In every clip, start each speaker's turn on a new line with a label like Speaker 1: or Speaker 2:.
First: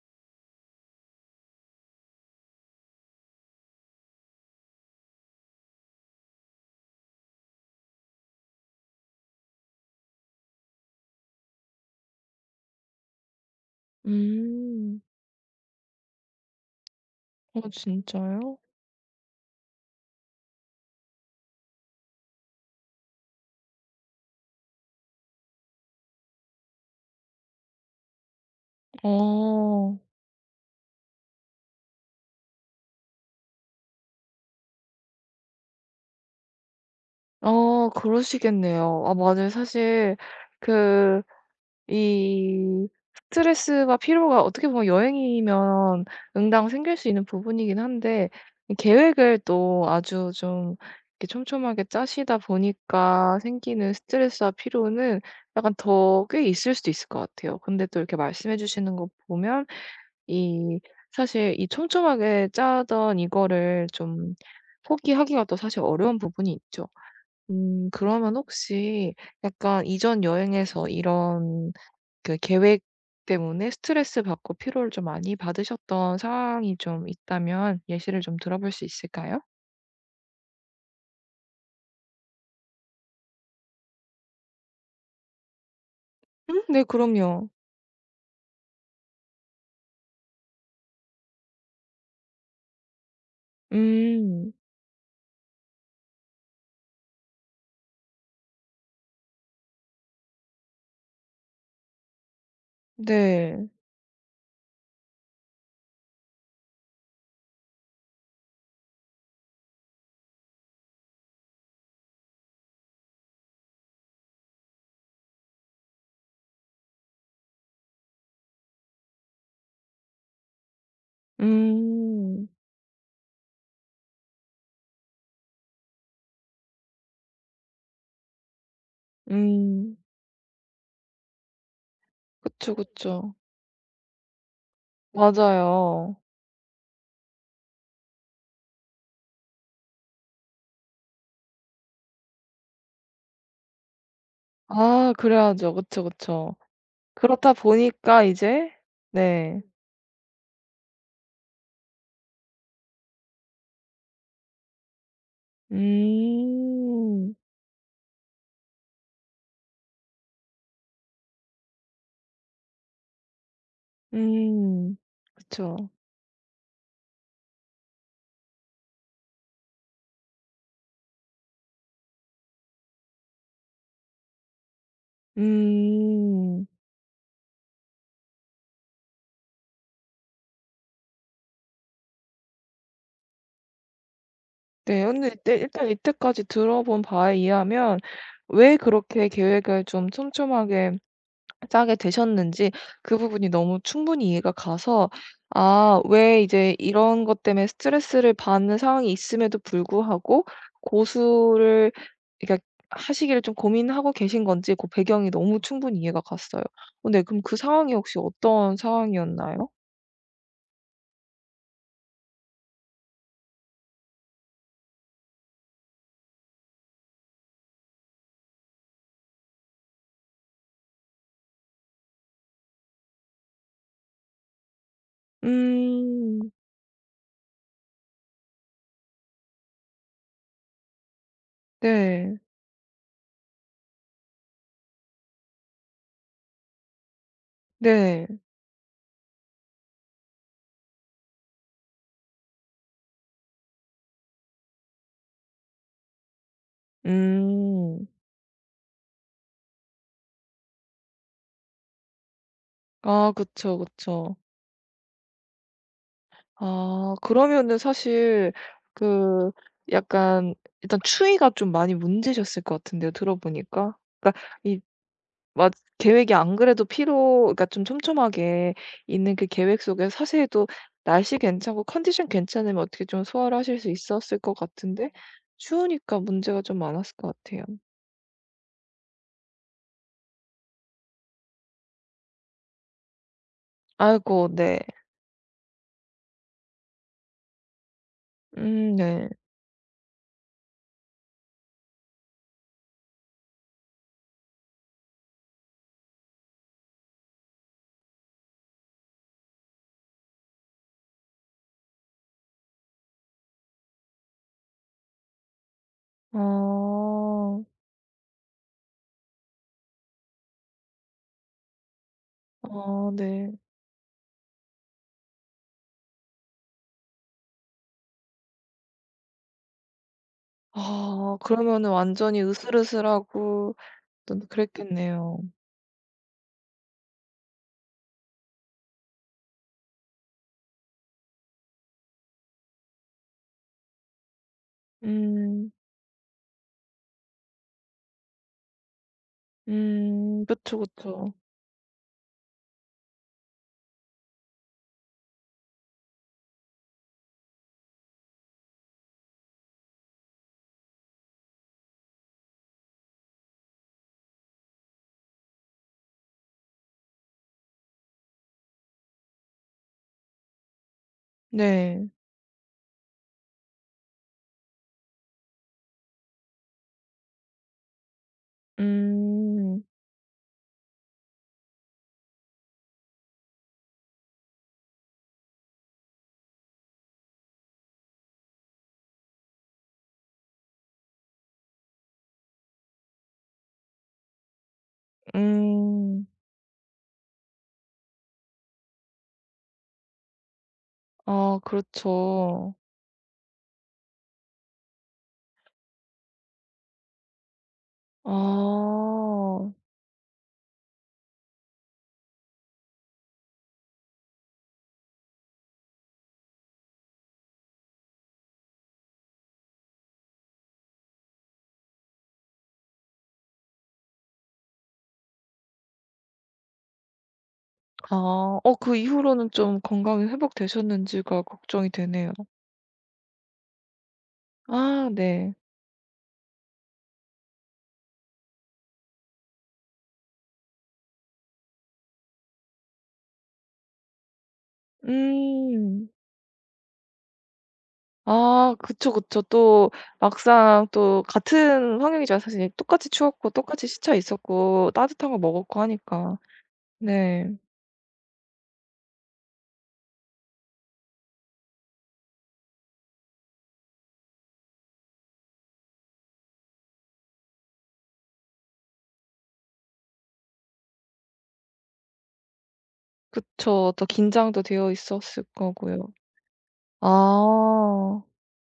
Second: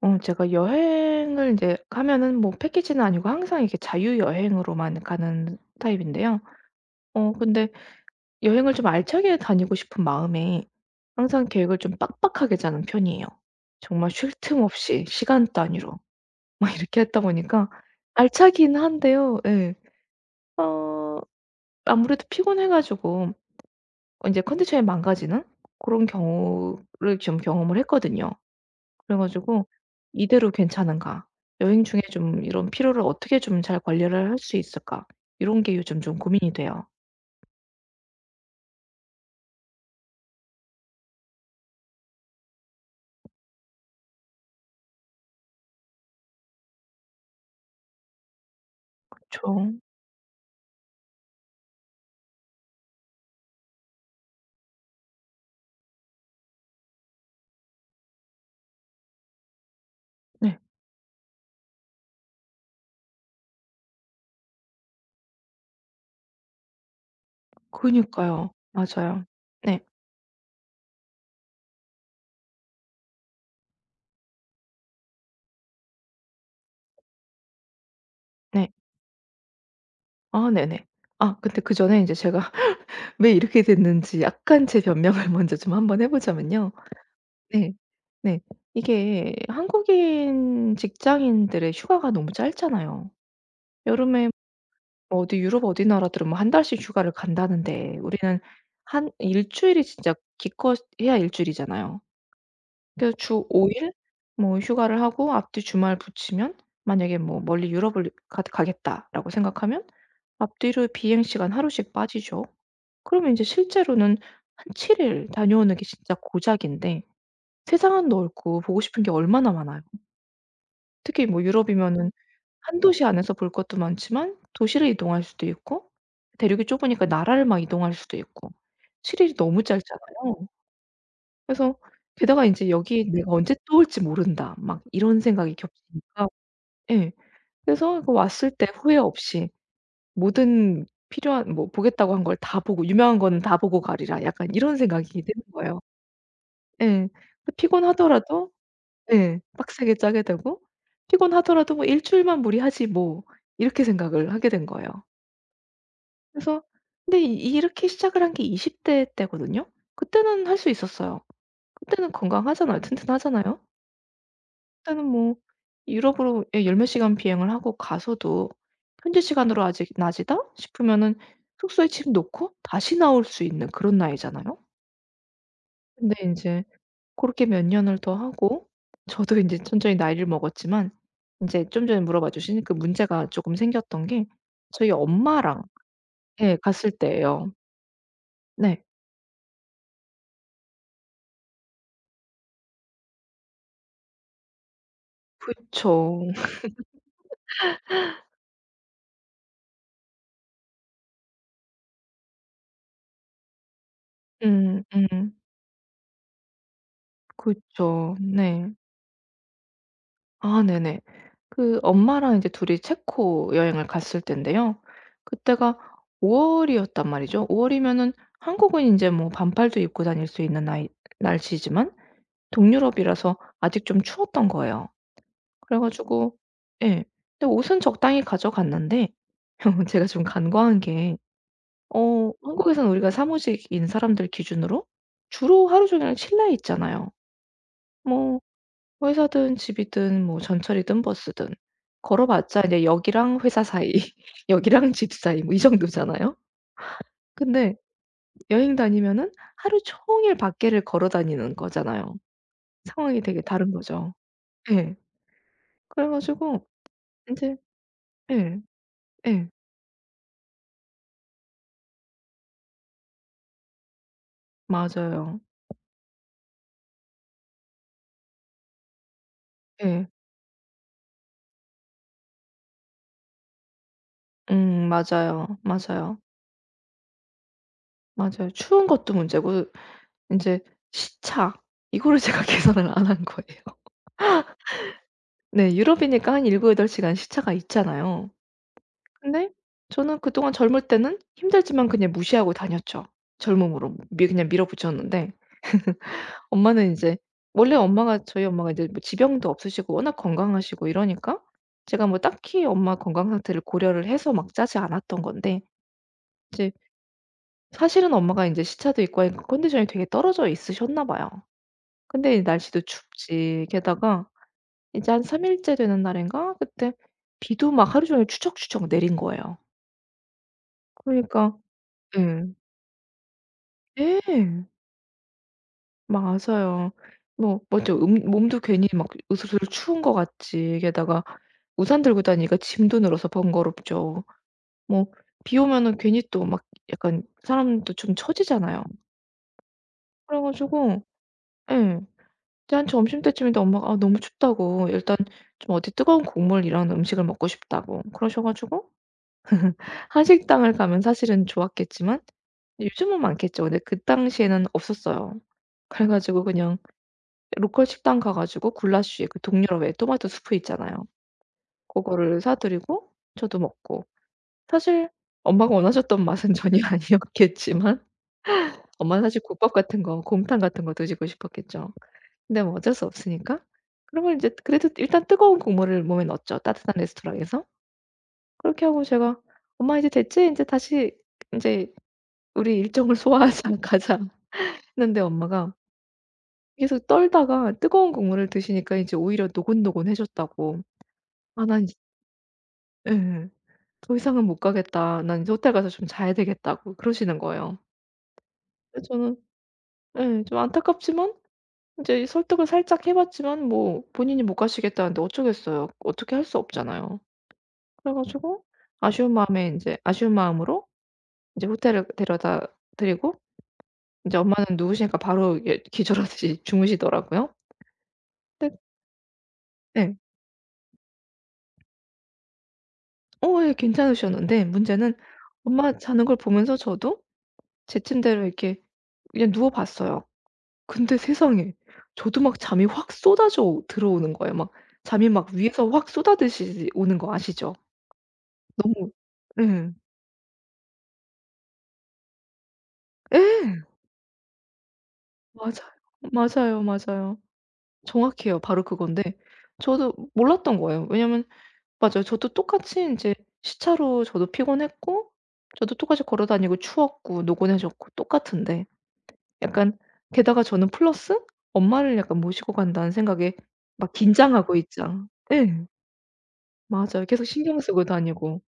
Speaker 1: 제가 여행을 이제 가면은 뭐 패키지는 아니고 항상 이렇게 자유여행으로만 가는 타입인데요. 근데 여행을 좀 알차게 다니고 싶은 마음에 항상 계획을 좀 빡빡하게 짜는 편이에요. 정말 쉴 틈
Speaker 2: 음.
Speaker 1: 없이 시간 단위로 막 이렇게 했다
Speaker 2: 어
Speaker 1: 보니까
Speaker 2: 진짜요?
Speaker 1: 알차긴 한데요. 예. 어 아무래도 피곤해 가지고 이제 컨디션이 망가지는 그런 경우를 좀 경험을 했거든요. 그래 가지고
Speaker 2: 어.
Speaker 1: '이대로 괜찮은가? 여행 중에 좀 이런 피로를 어떻게 좀 잘 관리를 할 수 있을까?' 이런 게 요즘 좀 고민이 돼요.
Speaker 2: 아 그러시겠네요. 아 맞아요. 사실 그 이 스트레스와 피로가 어떻게 보면 여행이면 응당 생길 수 있는 부분이긴 한데, 이 계획을
Speaker 1: 그쵸.
Speaker 2: 또 아주 좀 이렇게 촘촘하게 짜시다 보니까 생기는 스트레스와 피로는 약간 더 꽤 있을 수도 있을 것 같아요. 근데 또 이렇게 말씀해 주시는 거 보면
Speaker 1: 네.
Speaker 2: 이 사실 이 촘촘하게 짜던 이거를 좀 포기하기가 또 사실 어려운 부분이 있죠. 음, 그러면
Speaker 1: 그니까요.
Speaker 2: 혹시
Speaker 1: 맞아요. 네.
Speaker 2: 약간 이전 여행에서 이런 그 계획 때문에 스트레스 받고 피로를 좀 많이 받으셨던 상황이 좀 있다면 예시를 좀 들어볼
Speaker 1: 네.
Speaker 2: 수 있을까요?
Speaker 1: 아 네네. 아 근데 그전에 인제 제가 왜 이렇게 됐는지 약간 제 변명을 먼저 좀 한번 해
Speaker 2: 음,
Speaker 1: 보자면요.
Speaker 2: 네, 그럼요.
Speaker 1: 네. 네. 이게 한국인 직장인들의 휴가가 너무 짧잖아요. 여름에
Speaker 2: 음.
Speaker 1: 뭐 어디 유럽 어디 나라들은 뭐 한 달씩 휴가를 간다는데 우리는 한 일주일이 진짜 기껏해야 일주일이잖아요. 그래서 주 5
Speaker 2: 네.
Speaker 1: 일 뭐 휴가를 하고 앞뒤 주말 붙이면 만약에 뭐 멀리 유럽을 가 가겠다라고 생각하면 앞뒤로 비행 시간 하루씩 빠지죠. 그러면 이제 실제로는 한 7 일 다녀오는 게 진짜 고작인데 세상은 넓고 보고 싶은 게 얼마나 많아요. 특히 뭐 유럽이면은
Speaker 2: 음.
Speaker 1: 한 도시 안에서 볼 것도 많지만 도시를 이동할 수도 있고 대륙이 좁으니까 나라를 막 이동할 수도 있고 7 일이 너무
Speaker 2: 음.
Speaker 1: 짧잖아요. 그래서 게다가 인제
Speaker 2: 그쵸,
Speaker 1: '여기 내가
Speaker 2: 그쵸.
Speaker 1: 언제 또 올지 모른다.' 막 이런 생각이
Speaker 2: 맞아요.
Speaker 1: 겹치니까 예. 그래서 이거 왔을 때 후회 없이 모든 필요한 뭐 '보겠다고 한 걸 다 보고 유명한 거는 다 보고 가리라.' 약간 이런 생각이
Speaker 2: 아,
Speaker 1: 드는
Speaker 2: 그래야죠.
Speaker 1: 거예요.
Speaker 2: 그쵸, 그쵸.
Speaker 1: 예. 그
Speaker 2: 그렇다 보니까
Speaker 1: 피곤하더라도
Speaker 2: 이제
Speaker 1: 예
Speaker 2: 네.
Speaker 1: 빡세게 짜게 되고 피곤하더라도 뭐 '일주일만 무리하지 뭐.' 이렇게 생각을 하게 된 거예요. 그래서 근데
Speaker 2: 음.
Speaker 1: 이 이렇게 시작을 한 게 20대 때거든요. 그때는 할 수 있었어요. 그때는 건강하잖아요. 튼튼하잖아요.
Speaker 2: 음.
Speaker 1: 그때는 뭐
Speaker 2: 그쵸.
Speaker 1: 유럽으로 예 열 몇 시간 비행을 하고 가서도 현지 시간으로 아직 낮이다 싶으면은 숙소에 짐 놓고 다시 나올 수 있는 그런 나이잖아요. 근데 이제
Speaker 2: 음.
Speaker 1: 그렇게 몇 년을 더 하고 저도 이제 천천히 나이를 먹었지만 이제 좀 전에 물어봐 주신 그 문제가 조금 생겼던 게 저희
Speaker 2: 네. 근데 이때
Speaker 1: 엄마랑
Speaker 2: 일단 이때까지
Speaker 1: 예 갔을
Speaker 2: 들어본 바에
Speaker 1: 때예요.
Speaker 2: 의하면 왜
Speaker 1: 네.
Speaker 2: 그렇게 계획을 좀 촘촘하게 짜게 되셨는지 그 부분이 너무 충분히 이해가 가서, 아,
Speaker 1: 그쵸.
Speaker 2: 왜 이제 이런 것 때문에 스트레스를 받는 상황이 있음에도 불구하고 고수를, 그러니까 하시기를 좀 고민하고 계신 건지
Speaker 1: 음
Speaker 2: 그 배경이
Speaker 1: 음.
Speaker 2: 너무 충분히 이해가 갔어요. 어, 네. 그럼 그 상황이
Speaker 1: 그쵸.
Speaker 2: 혹시
Speaker 1: 네.
Speaker 2: 어떤 상황이었나요?
Speaker 1: 아 네네. 그 엄마랑 이제 둘이 체코 여행을 갔을 때인데요, 그때가 5 월이었단 말이죠. 5 월이면은 한국은 이제 뭐 반팔도 입고 다닐 수 있는 나이, 날씨지만 동유럽이라서 아직 좀 추웠던 거예요. 그래 가지고
Speaker 2: 음.
Speaker 1: 예. 근데 옷은 적당히 가져갔는데 제가 좀 간과한 게 어
Speaker 2: 네.
Speaker 1: 한국에선 우리가 사무직인 사람들 기준으로 주로 하루 종일 실내에 있잖아요.
Speaker 2: 네.
Speaker 1: 뭐 회사든 집이든 뭐 전철이든 버스든 걸어봤자 이제 역이랑 회사 사이, 역이랑 집 사이 뭐 이 정도잖아요. 근데
Speaker 2: 음.
Speaker 1: 여행 다니면은 하루 종일 밖에를 걸어 다니는 거잖아요. 상황이
Speaker 2: 아,
Speaker 1: 되게 다른
Speaker 2: 그쵸,
Speaker 1: 거죠.
Speaker 2: 그쵸.
Speaker 1: 예. 그래 가지고
Speaker 2: 아,
Speaker 1: 이제
Speaker 2: 그러면은 사실
Speaker 1: 예. 예.
Speaker 2: 그 약간 일단 추위가 좀 많이 문제셨을 것 같은데요, 들어 보니까. 그러니까 이
Speaker 1: 맞아요.
Speaker 2: 막 계획이, 안 그래도 피로, 그러니까 좀 촘촘하게 있는 그 계획
Speaker 1: 예.
Speaker 2: 속에 사실 또 날씨 괜찮고 컨디션 괜찮으면 어떻게 좀 소화를 하실 수 있었을 것 같은데
Speaker 1: 맞아요. 맞아요.
Speaker 2: 추우니까 문제가 좀 많았을 것 같아요.
Speaker 1: 맞아요. 추운 것도 문제고 이제 시차 이거를 제가 계산을 안 한 거예요.
Speaker 2: 아이고, 네.
Speaker 1: 네. 유럽이니까 한 일곱, 여덟 시간 시차가 있잖아요.
Speaker 2: 음, 네.
Speaker 1: 근데 저는 그동안 젊을 때는 힘들지만 그냥 무시하고 다녔죠. 젊음으로 미 그냥 밀어붙였는데 엄마는 이제 원래 엄마가 저희 엄마가 이제 뭐 지병도 없으시고 워낙 건강하시고 이러니까 제가 뭐 딱히 엄마 건강 상태를 고려를 해서 막 짜지 않았던 건데 이제
Speaker 2: 아.
Speaker 1: 사실은 엄마가 이제 시차도 있고 하니까 컨디션이 되게 떨어져 있으셨나 봐요. 근데 날씨도
Speaker 2: 아, 네.
Speaker 1: 춥지 게다가 이제 한 3 일째 되는 날인가 그때 비도 막 하루 종일 추적추적 내린 거예요.
Speaker 2: 아,
Speaker 1: 그러니까
Speaker 2: 그러면은 완전히
Speaker 1: 예.
Speaker 2: 으슬으슬하고 또
Speaker 1: 예.
Speaker 2: 그랬겠네요.
Speaker 1: 맞아요. 뭐 네. 맞죠. 몸도 괜히 막 으슬으슬 추운 것 같지. 게다가 우산 들고 다니니까 짐도 늘어서 번거롭죠. 뭐 비
Speaker 2: 음.
Speaker 1: 오면은 괜히 또 막 약간 사람도 좀 처지잖아요. 그래
Speaker 2: 음. 그쵸,
Speaker 1: 가지고
Speaker 2: 그쵸.
Speaker 1: 예. 이제 한 점심때쯤인데 엄마가 아 너무 춥다고 일단 좀 어디 뜨거운 국물 이런 음식을 먹고 싶다고 그러셔 가지고 한식당을 가면 사실은 좋았겠지만 요즘은 많겠죠. 근데 그 당시에는 없었어요. 그래 가지고 그냥 로컬 식당 가 가지고 굴라쉬에 그 동유럽 왜 토마토 수프 있잖아요.
Speaker 2: 네.
Speaker 1: 그거를 사 드리고 저도 먹고. 사실 엄마가 원하셨던 맛은 전혀 아니었겠지만 엄마는 사실 국밥
Speaker 2: 음.
Speaker 1: 같은 거 곰탕 같은 거 드시고 싶었겠죠. 근데 뭐 어쩔 수 없으니까. 그런 걸 이제 그래도 일단 뜨거운 국물을 몸에 넣었죠, 따뜻한 레스토랑에서. 그렇게 하고 제가 "엄마 이제 됐지? 이제 다시 이제 우리 일정을 소화하자. 가자." 했는데 엄마가
Speaker 2: 음.
Speaker 1: 계속 떨다가 뜨거운 국물을 드시니까 이제 오히려 노곤노곤해졌다고.
Speaker 2: 아,
Speaker 1: "아 난
Speaker 2: 그렇죠.
Speaker 1: 예. "더 이상은 못 가겠다. 난 이제 호텔 가서 좀 자야 되겠다."고 그러시는 거예요. 근데 저는
Speaker 2: 아.
Speaker 1: 예 좀 안타깝지만 인제 이 설득을 살짝 해 봤지만 뭐 본인이 못 가시겠다는데 어쩌겠어요. 어떻게 할 수 없잖아요. 그래 가지고 아쉬운 마음에 인제 아쉬운 마음으로 인제 호텔을 데려다 드리고 인제 엄마는 누우시니까 바로 이게 기절하듯이 주무시더라고요.
Speaker 2: 아. 어,
Speaker 1: 근데
Speaker 2: 그 이후로는 좀
Speaker 1: 예.
Speaker 2: 건강이 회복되셨는지가 걱정이 되네요.
Speaker 1: 어 예 괜찮으셨는데
Speaker 2: 아,
Speaker 1: 문제는
Speaker 2: 네.
Speaker 1: 엄마 자는 걸 보면서 저도 제 침대로 이렇게 그냥 누워 봤어요. 근데 세상에 저도 막 잠이 확 쏟아져 들어오는 거예요. 막 잠이 막 위에서
Speaker 2: 음.
Speaker 1: 확 쏟아듯이 오는 거 아시죠?
Speaker 2: 아,
Speaker 1: 너무
Speaker 2: 그쵸, 그쵸. 또
Speaker 1: 예.
Speaker 2: 막상 또 같은 환경이지만 사실 똑같이 추웠고
Speaker 1: 예.
Speaker 2: 똑같이 시차 있었고 따뜻한 거 먹었고
Speaker 1: 맞아요.
Speaker 2: 하니까.
Speaker 1: 맞아요, 맞아요.
Speaker 2: 네.
Speaker 1: 정확해요. 바로 그건데 저도 몰랐던 거예요. 왜냐면 맞아요. 저도 똑같이 인제 시차로 저도 피곤했고 저도 똑같이 걸어 다니고 추웠고 노곤해졌고 똑같은데 약간 게다가 저는 플러스 엄마를 약간 모시고 간다는 생각에
Speaker 2: 그쵸. 또
Speaker 1: 막
Speaker 2: 긴장도
Speaker 1: 긴장하고
Speaker 2: 되어
Speaker 1: 있죠.
Speaker 2: 있었을
Speaker 1: 예.
Speaker 2: 거고요.
Speaker 1: 맞아요. 계속 신경 쓰고
Speaker 2: 아.
Speaker 1: 다니고.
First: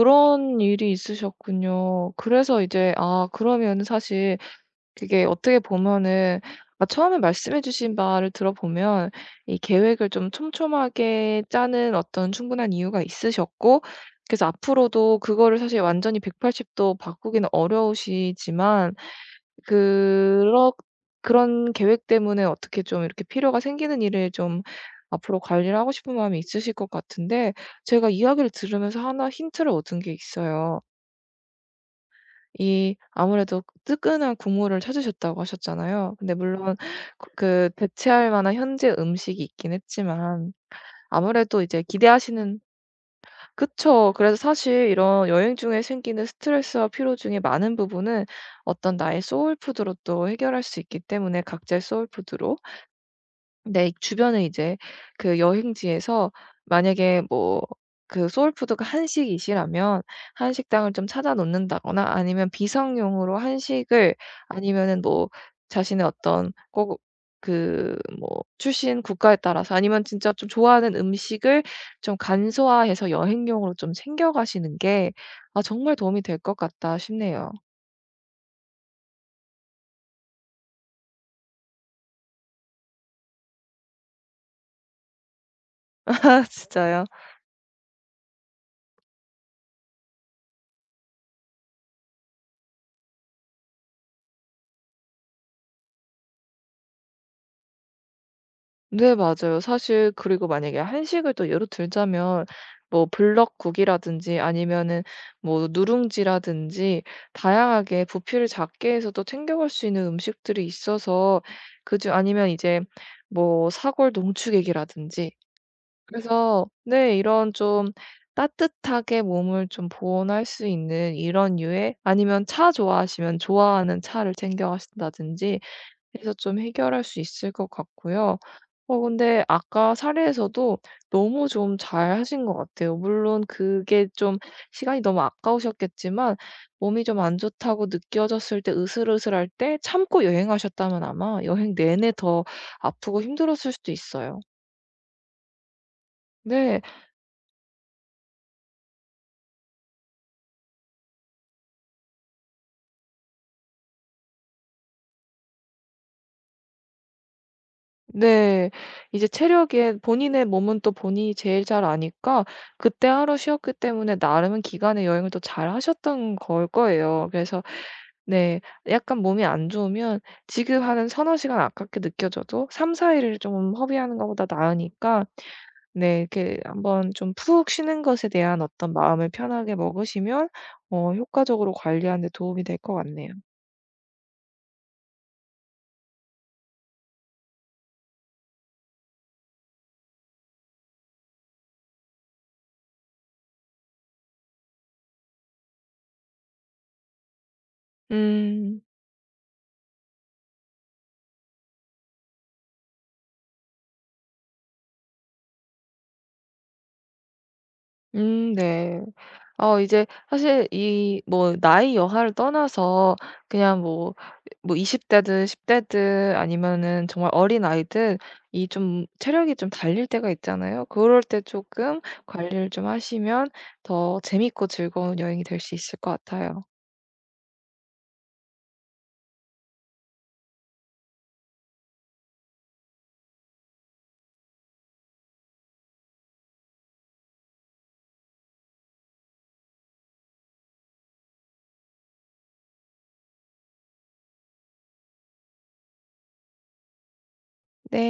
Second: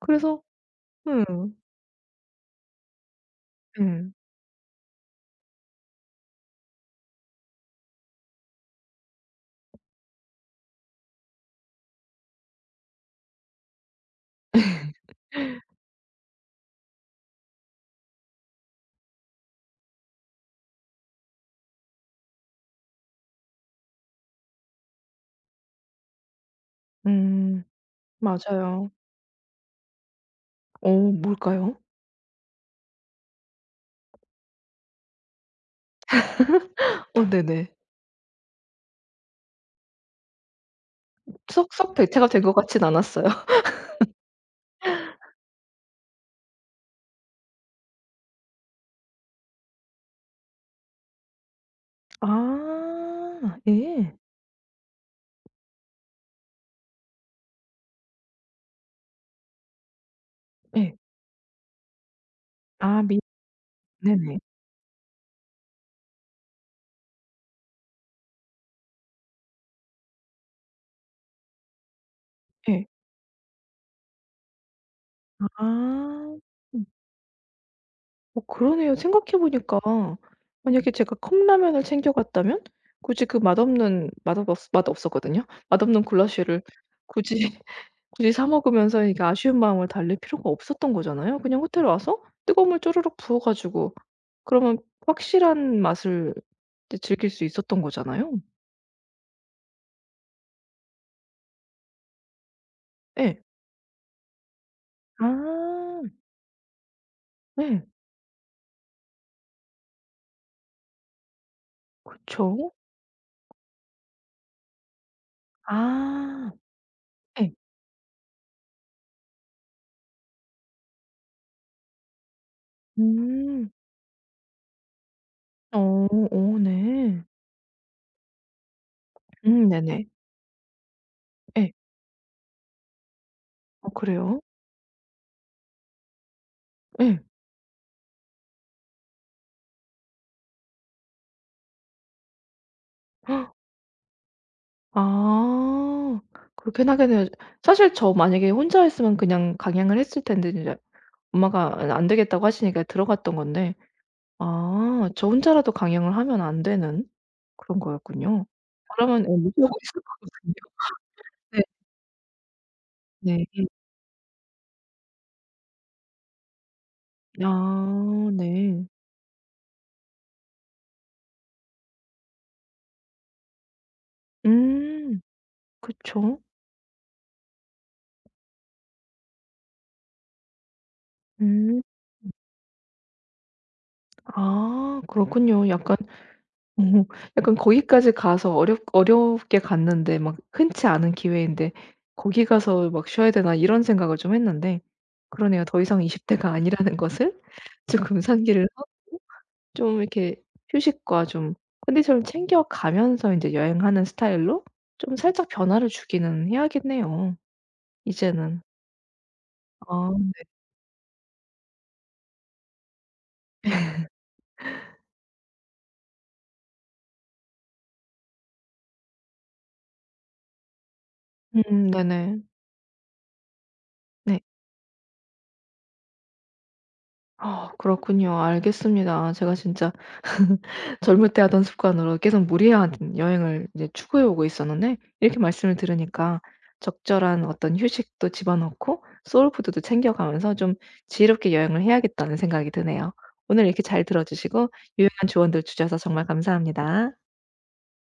Speaker 1: 그래서
Speaker 2: 일이
Speaker 1: 음.
Speaker 2: 있으셨군요. 그래서 이제, 아, 그러면
Speaker 1: 예.
Speaker 2: 사실 그게 어떻게 보면은, 아, 처음에 말씀해 주신 바를 들어보면 이 계획을 좀 촘촘하게 짜는 어떤 충분한 이유가 있으셨고, 그래서 앞으로도 그거를 사실 완전히 180도 바꾸기는 어려우시지만 그렇 그런 계획 때문에 어떻게 좀 이렇게 필요가 생기는 일을 좀 앞으로 관리를 하고 싶은 마음이 있으실 것 같은데,
Speaker 1: 음.
Speaker 2: 제가 이야기를
Speaker 1: 맞아요.
Speaker 2: 들으면서 하나 힌트를 얻은 게 있어요.
Speaker 1: 어 뭘까요?
Speaker 2: 이 아무래도 뜨끈한 국물을 찾으셨다고 하셨잖아요. 근데 물론 그
Speaker 1: 어 네네.
Speaker 2: 그 대체할 만한 현재 음식이 있긴 했지만 아무래도 이제
Speaker 1: 쏙쏙 대체가 된 것
Speaker 2: 기대하시는.
Speaker 1: 같진 않았어요.
Speaker 2: 그쵸. 그래서 사실 이런 여행 중에 생기는 스트레스와 피로 중에 많은 부분은 어떤 나의 소울푸드로 또 해결할 수 있기 때문에 각자의 소울푸드로.
Speaker 1: 아.
Speaker 2: 네.
Speaker 1: 예.
Speaker 2: 주변에 이제 그 여행지에서 만약에 뭐 그 소울푸드가 한식이시라면 한식당을
Speaker 1: 예.
Speaker 2: 좀 찾아 놓는다거나 아니면
Speaker 1: 아 미
Speaker 2: 비상용으로 한식을,
Speaker 1: 네네.
Speaker 2: 아니면은 뭐 자신의 어떤 꼭 그 뭐 출신 국가에 따라서 아니면 진짜 좀 좋아하는 음식을 좀
Speaker 1: 예.
Speaker 2: 간소화해서 여행용으로 좀 챙겨 가시는 게, 아, 정말 도움이
Speaker 1: 아.
Speaker 2: 될 것
Speaker 1: 음.
Speaker 2: 같다 싶네요.
Speaker 1: 어 그러네요. 생각해 보니까 만약에 제가 컵라면을 챙겨갔다면 굳이 그 맛없는 맛없었 맛없었거든요. 맛없는
Speaker 2: 아,
Speaker 1: 굴라쉐를
Speaker 2: 진짜요?
Speaker 1: 굳이 굳이 사 먹으면서 이게 아쉬운 마음을 달랠 필요가 없었던 거잖아요. 그냥 호텔 와서 뜨거운 물 쪼르륵 부어 가지고 그러면 확실한 맛을 이제 즐길 수 있었던 거잖아요.
Speaker 2: 네, 맞아요. 사실 그리고 만약에 한식을 또 예로 들자면 뭐
Speaker 1: 예.
Speaker 2: 블럭국이라든지 아니면은 뭐
Speaker 1: 아.
Speaker 2: 누룽지라든지
Speaker 1: 네.
Speaker 2: 다양하게 부피를 작게 해서 또 챙겨갈 수 있는 음식들이 있어서 그중, 아니면
Speaker 1: 그쵸.
Speaker 2: 이제 뭐 사골 농축액이라든지.
Speaker 1: 아.
Speaker 2: 그래서 네,
Speaker 1: 예.
Speaker 2: 이런 좀 따뜻하게 몸을 좀 보온할 수 있는 이런 류의, 아니면 차 좋아하시면
Speaker 1: 음.
Speaker 2: 좋아하는 차를 챙겨가신다든지
Speaker 1: 어.
Speaker 2: 해서
Speaker 1: 어
Speaker 2: 좀 해결할 수
Speaker 1: 네.
Speaker 2: 있을 것 같고요. 어, 근데 아까
Speaker 1: 네네.
Speaker 2: 사례에서도 너무
Speaker 1: 예.
Speaker 2: 좀 잘하신 것 같아요. 물론
Speaker 1: 어
Speaker 2: 그게 좀
Speaker 1: 그래요?
Speaker 2: 시간이 너무 아까우셨겠지만 몸이
Speaker 1: 예.
Speaker 2: 좀 안 좋다고 느껴졌을 때, 으슬으슬할 때 참고 여행하셨다면 아마 여행 내내 더 아프고 힘들었을 수도 있어요.
Speaker 1: 아.
Speaker 2: 네.
Speaker 1: 그렇긴 하겠네요. 사실 저 만약에 혼자 했으면 그냥 강행을 했을 텐데 이제 엄마가 안 되겠다고 하시니까 들어갔던 건데 아 저 혼자라도 강행을 하면 안 되는 그런 거였군요.
Speaker 2: 네.
Speaker 1: 그러면
Speaker 2: 이제
Speaker 1: 예 무시하고
Speaker 2: 체력에
Speaker 1: 있을
Speaker 2: 본인의
Speaker 1: 거거든요.
Speaker 2: 몸은 또 본인이
Speaker 1: 네.
Speaker 2: 제일 잘 아니까 그때 하루
Speaker 1: 네.
Speaker 2: 쉬었기 때문에 나름은 기간의 여행을 또 잘하셨던 걸 거예요. 그래서
Speaker 1: 아
Speaker 2: 네.
Speaker 1: 네.
Speaker 2: 약간 몸이 안 좋으면 지금 하는 서너 시간 아깝게 느껴져도 3-4 일을 좀 허비하는 것보다
Speaker 1: 음
Speaker 2: 나으니까 네,
Speaker 1: 그쵸.
Speaker 2: 이렇게 한번 좀 푹 쉬는 것에 대한 어떤 마음을 편하게 먹으시면 어, 효과적으로
Speaker 1: 음.
Speaker 2: 관리하는 데 도움이 될 것 같네요.
Speaker 1: 아 그렇군요. 약간 어 약간 거기까지 가서 어렵게 갔는데 막 흔치 않은 기회인데 '거기 가서 막 쉬어야 되나.' 이런 생각을 좀 했는데 그러네요. 더 이상 20 대가 아니라는 것을 조금 상기를
Speaker 2: 음.
Speaker 1: 하고 좀 이렇게 휴식과 좀 컨디션을 챙겨 가면서 인제 여행하는 스타일로 좀 살짝 변화를 주기는 해야겠네요,
Speaker 2: 음,
Speaker 1: 이제는.
Speaker 2: 네. 어, 이제
Speaker 1: 아.
Speaker 2: 사실 이 뭐 나이 여하를 떠나서 그냥 뭐 20 대든 10 대든 아니면은 정말 어린아이든 이 좀 체력이 좀 달릴 때가 있잖아요. 그럴 때 조금
Speaker 1: 네네.
Speaker 2: 관리를 좀 하시면 더
Speaker 1: 네.
Speaker 2: 재밌고 즐거운 여행이 될 수 있을 것 같아요.
Speaker 1: 아 그렇군요. 알겠습니다. 제가 진짜 젊을 때 하던 습관으로 계속 무리한 여행을 이제 추구해 오고 있었는데 이렇게 말씀을 들으니까 적절한 어떤 휴식도 집어넣고 소울 푸드도 챙겨 가면서 좀 지혜롭게 여행을 해야겠다는 생각이 드네요. 오늘 이렇게 잘 들어 주시고 유용한 조언들 주셔서 정말 감사합니다.
Speaker 2: 네.